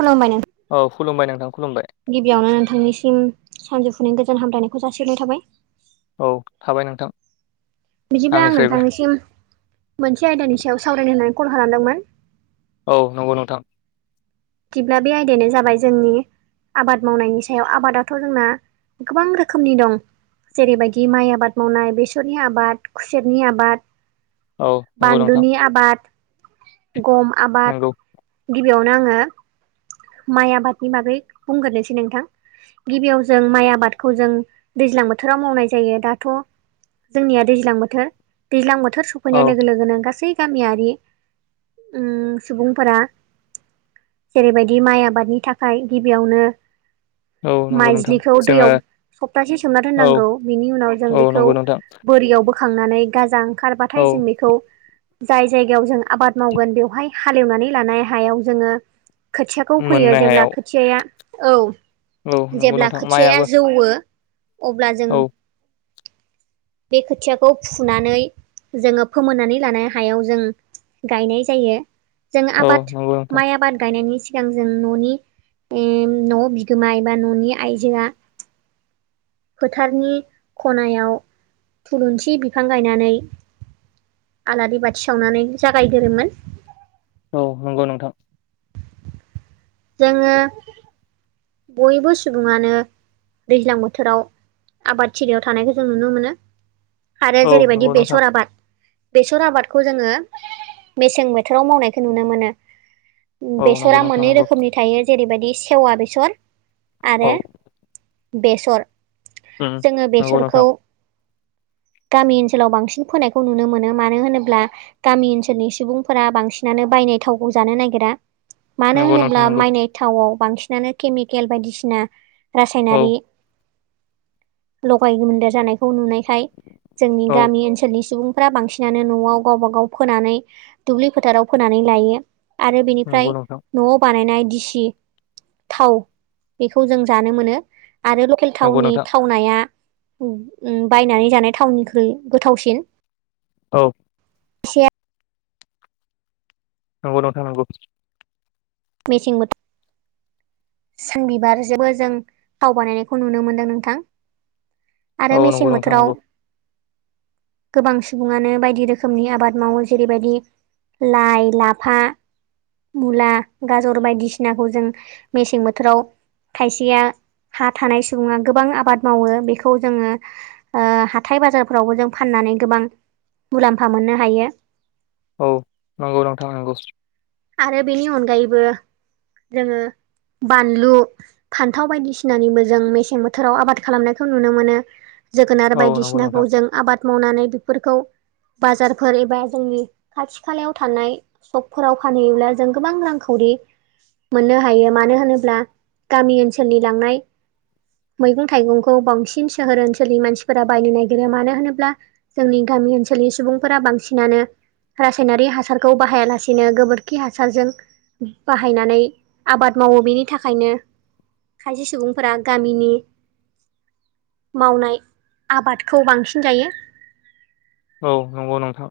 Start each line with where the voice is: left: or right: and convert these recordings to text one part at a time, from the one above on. right: खुलुमबाय नों
left: औ खुलुमबाय नोंथां खुलुमबाय
right: गिबियावनो नोंथांनिसिम सानजौफुनि गोजान हामलायनायखौ जासिनाय थाबाय
left: औ थाबाय नोंथां
right: बिदिब्ला आं
left: आंनिफ्रायबो
right: नोंथांनिसिम मोनसे आयदानि सायाव सावरायनो होननानै कल खालामदोंमोन
left: औ नंगौ नोंथां
right: बिदिब्ला बे आयदायानो जाबाय जोंनि आबाद मावनायनि सायाव आबादाथ' जोंना गोबां रोखोमनि दं जेरैबायदि माइ आबाद मावनाय बेसरनि आबाद खुसेरनि आबाद
left: औ नंगौ नोंथां
right: बानलुनि आबाद गम आबाद
left: नंगौ
right: गिबियावनो आङो माइ आबादनि बागै बुंग्रोसै नोंथां गिबियाव जों माइ आबादखौ जों दैज्लां बोथोराव मावनाय जायो दाथ' जोंनिया दैज्लां बोथोर दैज्लां बोथोर
left: औ
right: सफैनाय लोगो लोगोनो गासै गामियारि सुबुंफोरा जेरैबायदि माइ आबादनि थाखाय गिबियावनो
left: औ नंगौ नोंथां
right: माइज्लिखौ
left: जोङो
right: दैयाव सप्तासे सोमना
left: औ
right: दोननांगौ बिनि उनाव जों
left: औ
right: बेखौ
left: नंगौ नोंथां
right: बोरियाव बोखांनानै गाजा
left: औ
right: ओंखारबाथाय जों बेखौ जाय जायगायाव जों आबाद मावगोन बेवहाय हालेवनानै लानाय हायाव जोङो खोथियाखौ फोयो
left: मोननो
right: जेब्ला
left: हायाव
right: खोथियाया औ
left: नंगौ
right: जेब्ला
left: नोंथां
right: खोथियाया
left: माइयाबो
right: जौवो अब्ला जों
left: औ
right: बे खोथियाखौ फुनानै जोङो फोमोननानै लानाय हायाव जों गायनाय जायो जों
left: औ
right: आबाद
left: नंगौ नोंथां
right: माइ आबाद गायनायनि सिगां जों न'नि न' बिगोमा एबा न'नि आइजोआ फोथारनि खनायाव थुलुंसि बिफां गायनानै आलारि बाथि सावनानै जागायदोरोमोन
left: औ नंगौ नोंथां।
right: जोङो बयबो सुबुङानो दैज्लां बोथोराव आबादथिलियाव थानायखौ जों नुनो मोनो। आरो
left: औ
right: जेरैबायदि
left: नंगौ नोंथां
right: बेसर आबाद बेसर आबादखौ जोङो मेसें बोथोराव मावनायखौ नुनो मोनो।
left: औ
right: बेसरा
left: नंगौ नोंथां
right: मोननै
left: नंगौ
right: रोखोमनि थायो जेरैबायदि सेवा बेसर आरो
left: औ
right: बेसर
left: उम
right: जोङो
left: नंगौ नोंथां
right: बेसरखौ गामि ओनसोलाव बांसिन फोनायखौ नुनो मोनो मानो होनोब्ला गामि ओनसोलनि सुबुंफोरा बांसिनानो बायनाय थावखौ जानो नागिरा मानो
left: नंगौ
right: होनो
left: नोंथां नंगौ
right: नै थावआव बांसिनानो केमिकेल बायदिसिना
left: औ
right: रासायनारि लगायदेर जानायखौ नुनायखाय जोंनि
left: औ
right: गामि ओनसोलनि सुबुं फ्रा बांसिनानो न'आव गावबा गाव फोनानै दुब्लि फोथाराव फोनानै लायो। आरो बेनिफ्राय
left: नंगौ नोंथां
right: न'आव बानायनाय दिसि थाव बेखौ जों जानो मोनो आरो लकेल बे
left: नंगौ
right: थाावननि
left: नोंथां
right: थावनाया बायनानै जानाय थावननिख्रुइ गोथावसिन
left: औ।
right: एसे
left: नंगौ दं थांनांगौ
right: मेसिं बो सानबिबारजोंबो जों थाव बानायनायखौ नुनो मोनदों नोंथां। आरो मेसें
left: नंगौ नोंथां
right: बोथोराव
left: नंगौ
right: गोबां सुबुङानो बायदि रोखोमनि आबाद मावो जेरैबायदि लाइ लाफा मुला गाजर बायदिसिनाखौ जों मेसें बोथोराव खायसेया हा थानाय सुबुङा गोबां आबाद मावो बेखौ जोङो ओ हाथाय बाजारफोरावबो जों फाननानै गोबां मुलाम्फा मोननो हायो।
left: औ नंगौ नोंथां नंगौ।
right: आरो बेनि अनगायैबो जोङो बानलु फान्थाव बायदिसिनानिबो जों मेसें बोथोराव आबाद खालामनायखौ नुनो मोनो जोगोनार
left: औ नंगौ
right: बायदिसिनाखौ
left: नोंथां
right: जों आबाद मावनानै बेफोरखौ बाजारफोर एबा जोंनि खाथि खालायाव थानाय सकफोराव फानहैयोब्ला जों गोबां रांखावरि मोननो हायो मानो होनोब्ला गामि ओनसोलनि लांनाय मैगं थाइगंखौ बांसिन सोहोर ओनसोलनि मानसिफोरा बायनो नागिरो मानो होनोब्ला जोंनि गामि ओनसोलनि सुबुंफोरा बांसिनानो रासायनारि हासारखौ बाहायालासेनो गोबोर खखि हासारजों बाहायनानै आबाद मावो बेनि थाखायनो खायसे सुबुंफोरा गामिनि मावनाय आबादखौ बांसिन जायो
left: औ नंगौ नोंथां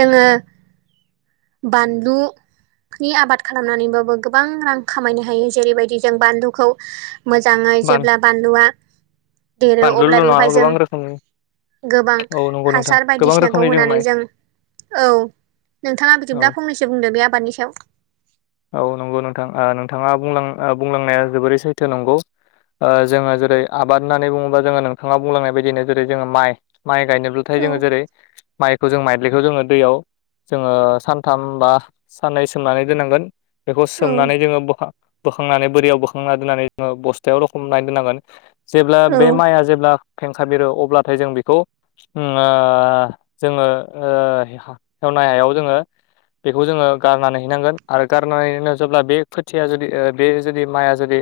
right: जोङो बानलु नि आबाद खालामनानैबाबो गोबां रां खामायनो हायो जेरैबायदि जों बानलुखौ मोजाङै
left: बानाय
right: जेब्ला बानलुआ देरो
left: बानलुल'
right: अब्ला
left: नङा
right: बेवहाय जों
left: गोबां रोखोमनि
right: गोबां
left: औ नंगौ नोंथां
right: हासार
left: गोबां
right: बायदिसिनाखौ
left: रोखोमनि
right: होनानै
left: माइ
right: जों औ नोंथाङा
left: औ
right: बिदिब्ला फंनैसो बुंदों बे आबादनि सायाव
left: औ नंगौ नोंथां नोंथाङा बुंलांनाया जोबोरै सैथो नंगौ। जोङो जेरै आबाद होननानै बुङोबा जोङो नोंथाङा बुंलांनाय बायदिनो जेरै जोङो माइ माइ गायनोब्लाथाय
right: औ
left: जोङो जेरै माइखौ जों माइदलिखौ जोङो दैयाव जोङो सानथाम बा साननै सोमनानै दोननांगोन बेखौ
right: औ
left: सोमनानै जोङो बहा बोखांनानै बोरियाव बोखांना दोननानै जोङो बस्थायाव रखम नाय दोननांगोन जेब्ला
right: औ
left: बे माइआ जेब्ला फेंसार लिरो अब्लाथाय जों बेखौ जोङो [unintelligible] हायाव जोङो बेखौ जोङो गारनानै हैनांगोन आरो गारनानैनो जेब्ला बे खोथिया जुदि बे जुदि माइआ जुदि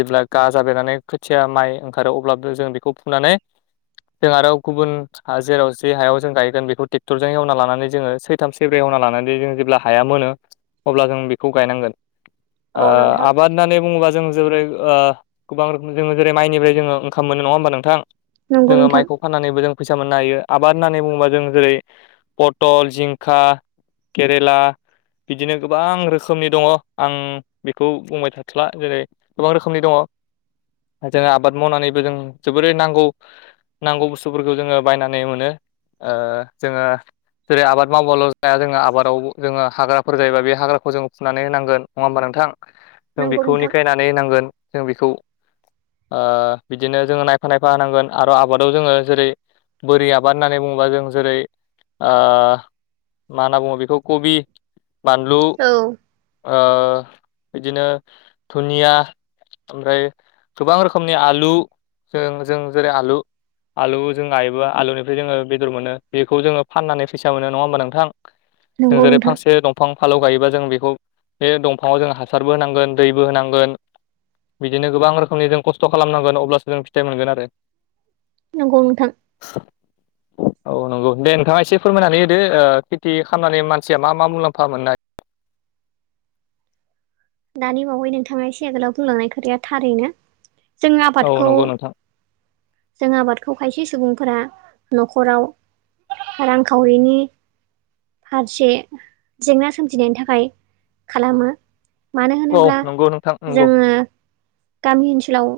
left: जेब्ला गाजाबेरनानै खोथिया माइ ओंखारो अब्लाबो जों बेखौ फुनानै जों आरो गुबुन जेराव जे हायाव जों गायगोन बेखौ ट्रेक्टरजों एवना लानानै जोङो सैथाम सेब्रै एवना लानानै जों जेब्ला हाया मोनो अब्ला जों बेखौ गायनांगोन
right: औ नोंथां
left: आबाद होननानै बुङोबा जों जोरै गोां रखोम जोङो जेरै माइनिफ्राय जोङो ओंखाम मोनो नङा होमबा नोंथां
right: नंगौ
left: जोङो
right: नोंथां
left: माइखौ फाननानैबो जों फैसा मोननो हायो आबाद होननानै बुङोबा जों जेरै पटल जिंखा केरेला बिदिनो गोबां रोखोम रोखोमनि दङ आं बेखौ बुंबाय थाथला जेरै गोबां रोखोमनि दङ जोङो आबाद मावनानैबो जों जोबोरै नांगौ नांगौ बुस्थुफोरखौ जोङो बायनानै मोनो जोङो जेरै आबाद मावबाल' जाया जोङो आबादाव जोङो हाग्राफोर जायोबा बे हाग्राखौ जोङो फनानै होनांगोन नङा होमबा नोंथां जों
right: नंगौ
left: बेखौ
right: नोंथां
left: निखायनानै होनांगोन जों बेखौ बिदिनो जोङो नायफा नायफा होनांगोन आरो आबादाव जोङो जेरै बोरि आबाद होननानै बुङोबा जों जेरै मा होनना बुङो बेखौ कबि बानलु
right: औ
left: बिदिनो दुनिया ओमफ्राय गोबां रोखोमनि आलु जों जों जेरै आलु आलु जों गायोबो आलुनिफ्राय जोङो बेदर मोनो बेखौ जोङो फाननानै फैसा मोनो नङा होमबा नोंथां
right: [inaudible]
left: जों जेरै
right: नोंथां
left: फांसे दंफां फालौ गायोबा जों बेखौ बे दंफाङाव जों हासारबो होनांगोन दैबो होनांगोन बिदिनो गोबां रोखोमनि जों खस्थ' खालामनांगोन अब्लासो जों फिथाइ मोनगोन आरो
right: नंगौ नोंथां
left: [inaudible] औ नंगौ दे नोंथाङा एसे फोरमायनानै होदो खेथि खालामनानै मानसिया मा मा मुलाम्फा मोननाय
right: दानि बावै नोंथाङा सेगोलाव बुंलांनाय खोथाया थारैनो जों
left: औ
right: आबादखौ
left: नंगौ नोंथां
right: जों आबादखौ खायसे सुबुंफोरा न'खराव रांखावरिनि हारसे जेंना सोमजिनायनि थाखाय खालामो मानो
left: औ
right: होनोब्ला
left: नंगौ नोंथां नंगौ
right: जोङो गामि ओनसोलाव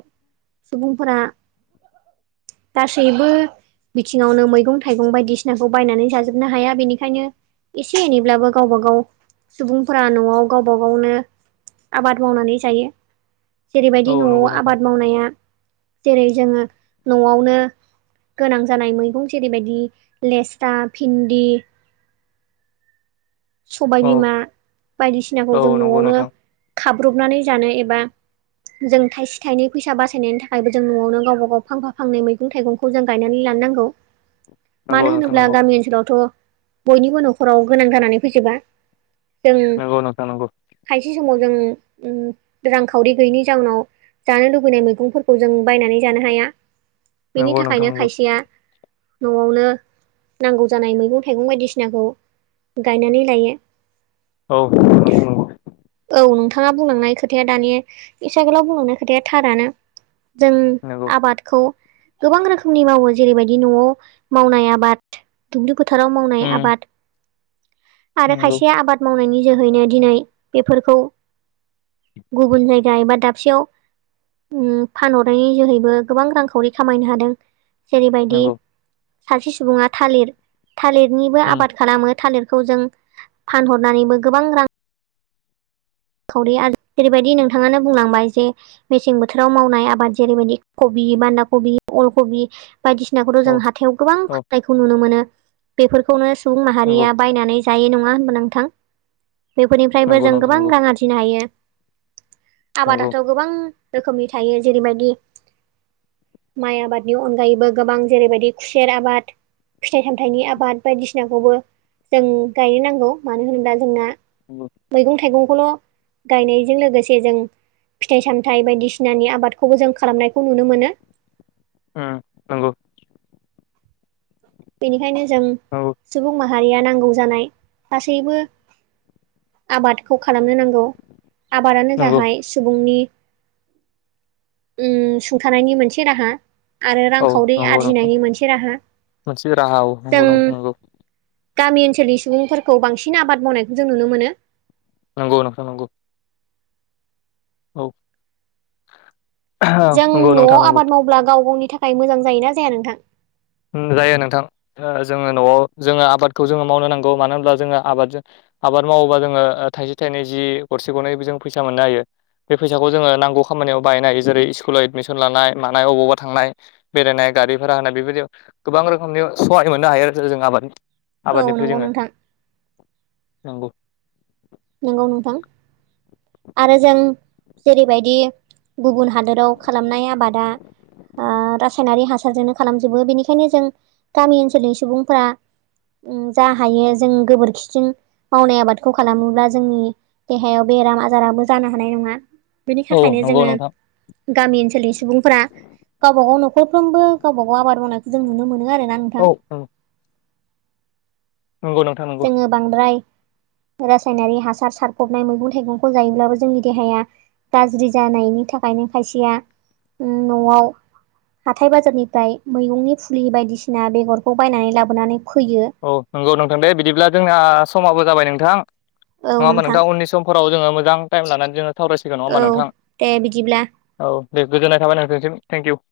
right: सुबुंफोरा दासैबो बिथिङावनो मैगं थाइगं बायदिसिनाखौ बायनानै जाजोबनो हाया बेनिखायनो एसे एनैब्लाबो गावबा गाव सुबुंफोरा न'आव गावबा गावनो आबाद मावनानै जायो जेरैबायदि
left: औ
right: न'आव
left: नंगौ नोंथां
right: आबाद मावनाया जेरै जोङो न'आवनो गोनां जानाय मैगं जेरैबायदि लेस्था भिन्दि
left: औ
right: सबायबिमा बायदिसिनाखौ
left: औ
right: जों
left: नंगौ
right: न'आवनो
left: नोंथां
right: खाब्रबनानै जानो एबा जों थाइसे थाइनै फैसा बासायनायनि थाखायबो जों न'आवनो गावबा गाव फांफा फांनै मैगं थाइगंखौ खौ जों गायनानै लानो नांगौ
left: नंगौ
right: मानो
left: नोंथां
right: होनोब्ला
left: नंगौ
right: गामि ओनसोलावथ' बयनिबो न'खराव गोनां जानानै फैजोबा जों
left: नंगौ नोंथां नंगौ
right: थायसे समाव जों रांखावरि गैयैनि जाउनाव जानो लुुबैनाय मैगंफोरखौ जों बायनानै जानो हाया बेनि
left: नंगौ नोंथां
right: थाखायनो
left: नंगौ
right: खायसेया न'आवनो नांगौ जानाय मैगं थाइगं बायदिसिनाखौ गायनानै लायो
left: औ नंगौ नंगौ
right: औ नोंथाङा बुंलांनाय खोथाया दानि इसे गोलाव बुंलांनाय खोथाया थारानो जों
left: नंगौ
right: आबादखौ गोबां रोखोमनि मावो जेरैबायदि न'आव मावनाय आबाद दुब्लि फोथाराव मावनाय
left: नंगौ
right: आबाद आरो
left: नंगौ
right: खायसे आबाद मावनायनि जोहैनो दिनै बेफोरखौ गुबुन जायगा एबा दाबसेयाव उम फानहरनायनि जोहैबो गोबां रांखावरि खामायनो हादों जेरैबायदि
left: नंगौ
right: सासे सुबुङा थालिर थालिरनिबो आबाद खालामो थालिरखौ जों फानहरनानैबो गोबां रां खावरि आरो जेरैबायदि नोंथाङानो बुंलांबाय जे मेसें बोथोराव मावनाय आबाद जेरैबायदि कबि, बान्दा कबि, अल कबि बायदिसिनाखौथ'
left: औ
right: जों हाथायाव गोबां
left: औ
right: फाननायखौ नुनो मोनो बेफोरखौनो सुबुं
left: नंगौ
right: माहारिया बायनानै जायो नङा होनब नोंथां बेफोरनिफ्रायबो
left: नंगौ
right: जों
left: नोंथां
right: गोबां
left: नंगौ
right: रां आरजिनो हायो
left: नंगौ
right: आबादाथ' गोबां रोखोमनि थायो जेरैबायदि माइ आबादनि अनगायैबो गोबां जेरैबायदि खुसेर आबाद फिथाइ सामथाइनि आबाद बायदिसिनाखौबो जों गायनो नांगौ मानो होनोब्ला जोंना
left: औ
right: मैगं थाइगंखौल' गायनायजों लोगोसे जों फिथाइ सामथायाइ बायदिसिनानि आबादखौबो जों खालामनायखौ नुनो मोनो
left: उम नंगौ
right: बेनिखायनो जों
left: औ
right: सुबुं माहारिया नांगौ जानाय गासैबो आबादखौ खालामनो नांगौ आबादानो
left: नंगौ
right: जाहाय सुबुंनि उम सुंथानायनि मोनसे राहा आरो
left: औ
right: रांखावरि
left: नंगौ नोंथां
right: आरजिनायनि मोनसे राहा
left: मोनसे राहा औ नंगौ
right: जों
left: नोंथां नंगौ
right: गामि ओनसोलनि सुबुंफोरखौ बांसिन आबाद मावनायखौ जों नुनो मोनो
left: नंगौ नोंथां नंगौ औ
right: जों
left: नंगौ
right: न'आव
left: नोंथां नंगौ
right: आबाद मावब्ला गाव गावनि थाखाय मोजां जायोना जाया नोंथां
left: जायो नोंथां जोङो न'आव जोङो आबादखौ जोङो मावनो नांगौ मानो होनब्ला जोङो आबादजों आबाद मावोबा जोङो थाइसे थाइनै जि गरसे गरनैबो जों फैसा मोननो हायो बे फैसाखौ जोङो नांगौ खामानियाव बाहायनो हायो जेरै स्कुलाव एडमिसन लानाय मानाय अबावबा थांनाय बेरायनाय गारिफोरा हानाय बेबायदियाव गोबां रोखोमनि सहाय मोननो हायो आरो जों आबाद
right: औ
left: आबादनिफ्राय
right: नंगौ
left: जोङो
right: नोंथां
left: नंगौ
right: नंगौ नुथां आरो जों जेरैबायदि गुबुन हाद दोराव खालामनाय आबादा ओ रासायनारि हासारजोंनो खालामजोबो बेनिखायनो जों गामि ओनसोलनि सुबुंफोरा उम जा हायो जों गोबोरखिजोंजों मावनाय आबादखौ खालामोब्ला जोंनि देहायाव बेराम आजाराबो जानो हानाय नङा बिनि
left: औ
right: थाखायनो
left: नंगौ
right: जोङो
left: नोंथां
right: गामि ओनसोलनि सुबुंफोरा गावब गाव न'खरफ्रोमबो गावबा गाव आबाद मावनायखौ जों नुनो मोनो आरोना नोंथां
left: औ नंगौ नंगौ नोंथां नंगौ
right: जोङो बांद्राय रासायनारि हासार सारफबनाय मैगं थाइगंखौ जायोब्लाबो जोंनि देहाया गाज्रि जानायनि थाखायनो खायसेया न'आव हाथथाय बाजारनिफ्राय मैगंनि फुलि बायदिसिना बेगरखौ बायनानै लाबोनानै फोयो।
left: औ नंगौ नोंथां दे बिदिब्ला जोंना समाबो जाबाय नोंथां नङा होमा नोंथां उननिस समफोराव जोङो मोजां टाइम लानानै जोङो सावरायसिगोन नङा
right: औ
left: होमबा नोंथां?
right: दे बिदिब्ला
left: औ दे गोजोननाय थाबाय नोंथांनिसिम थेंक इउ।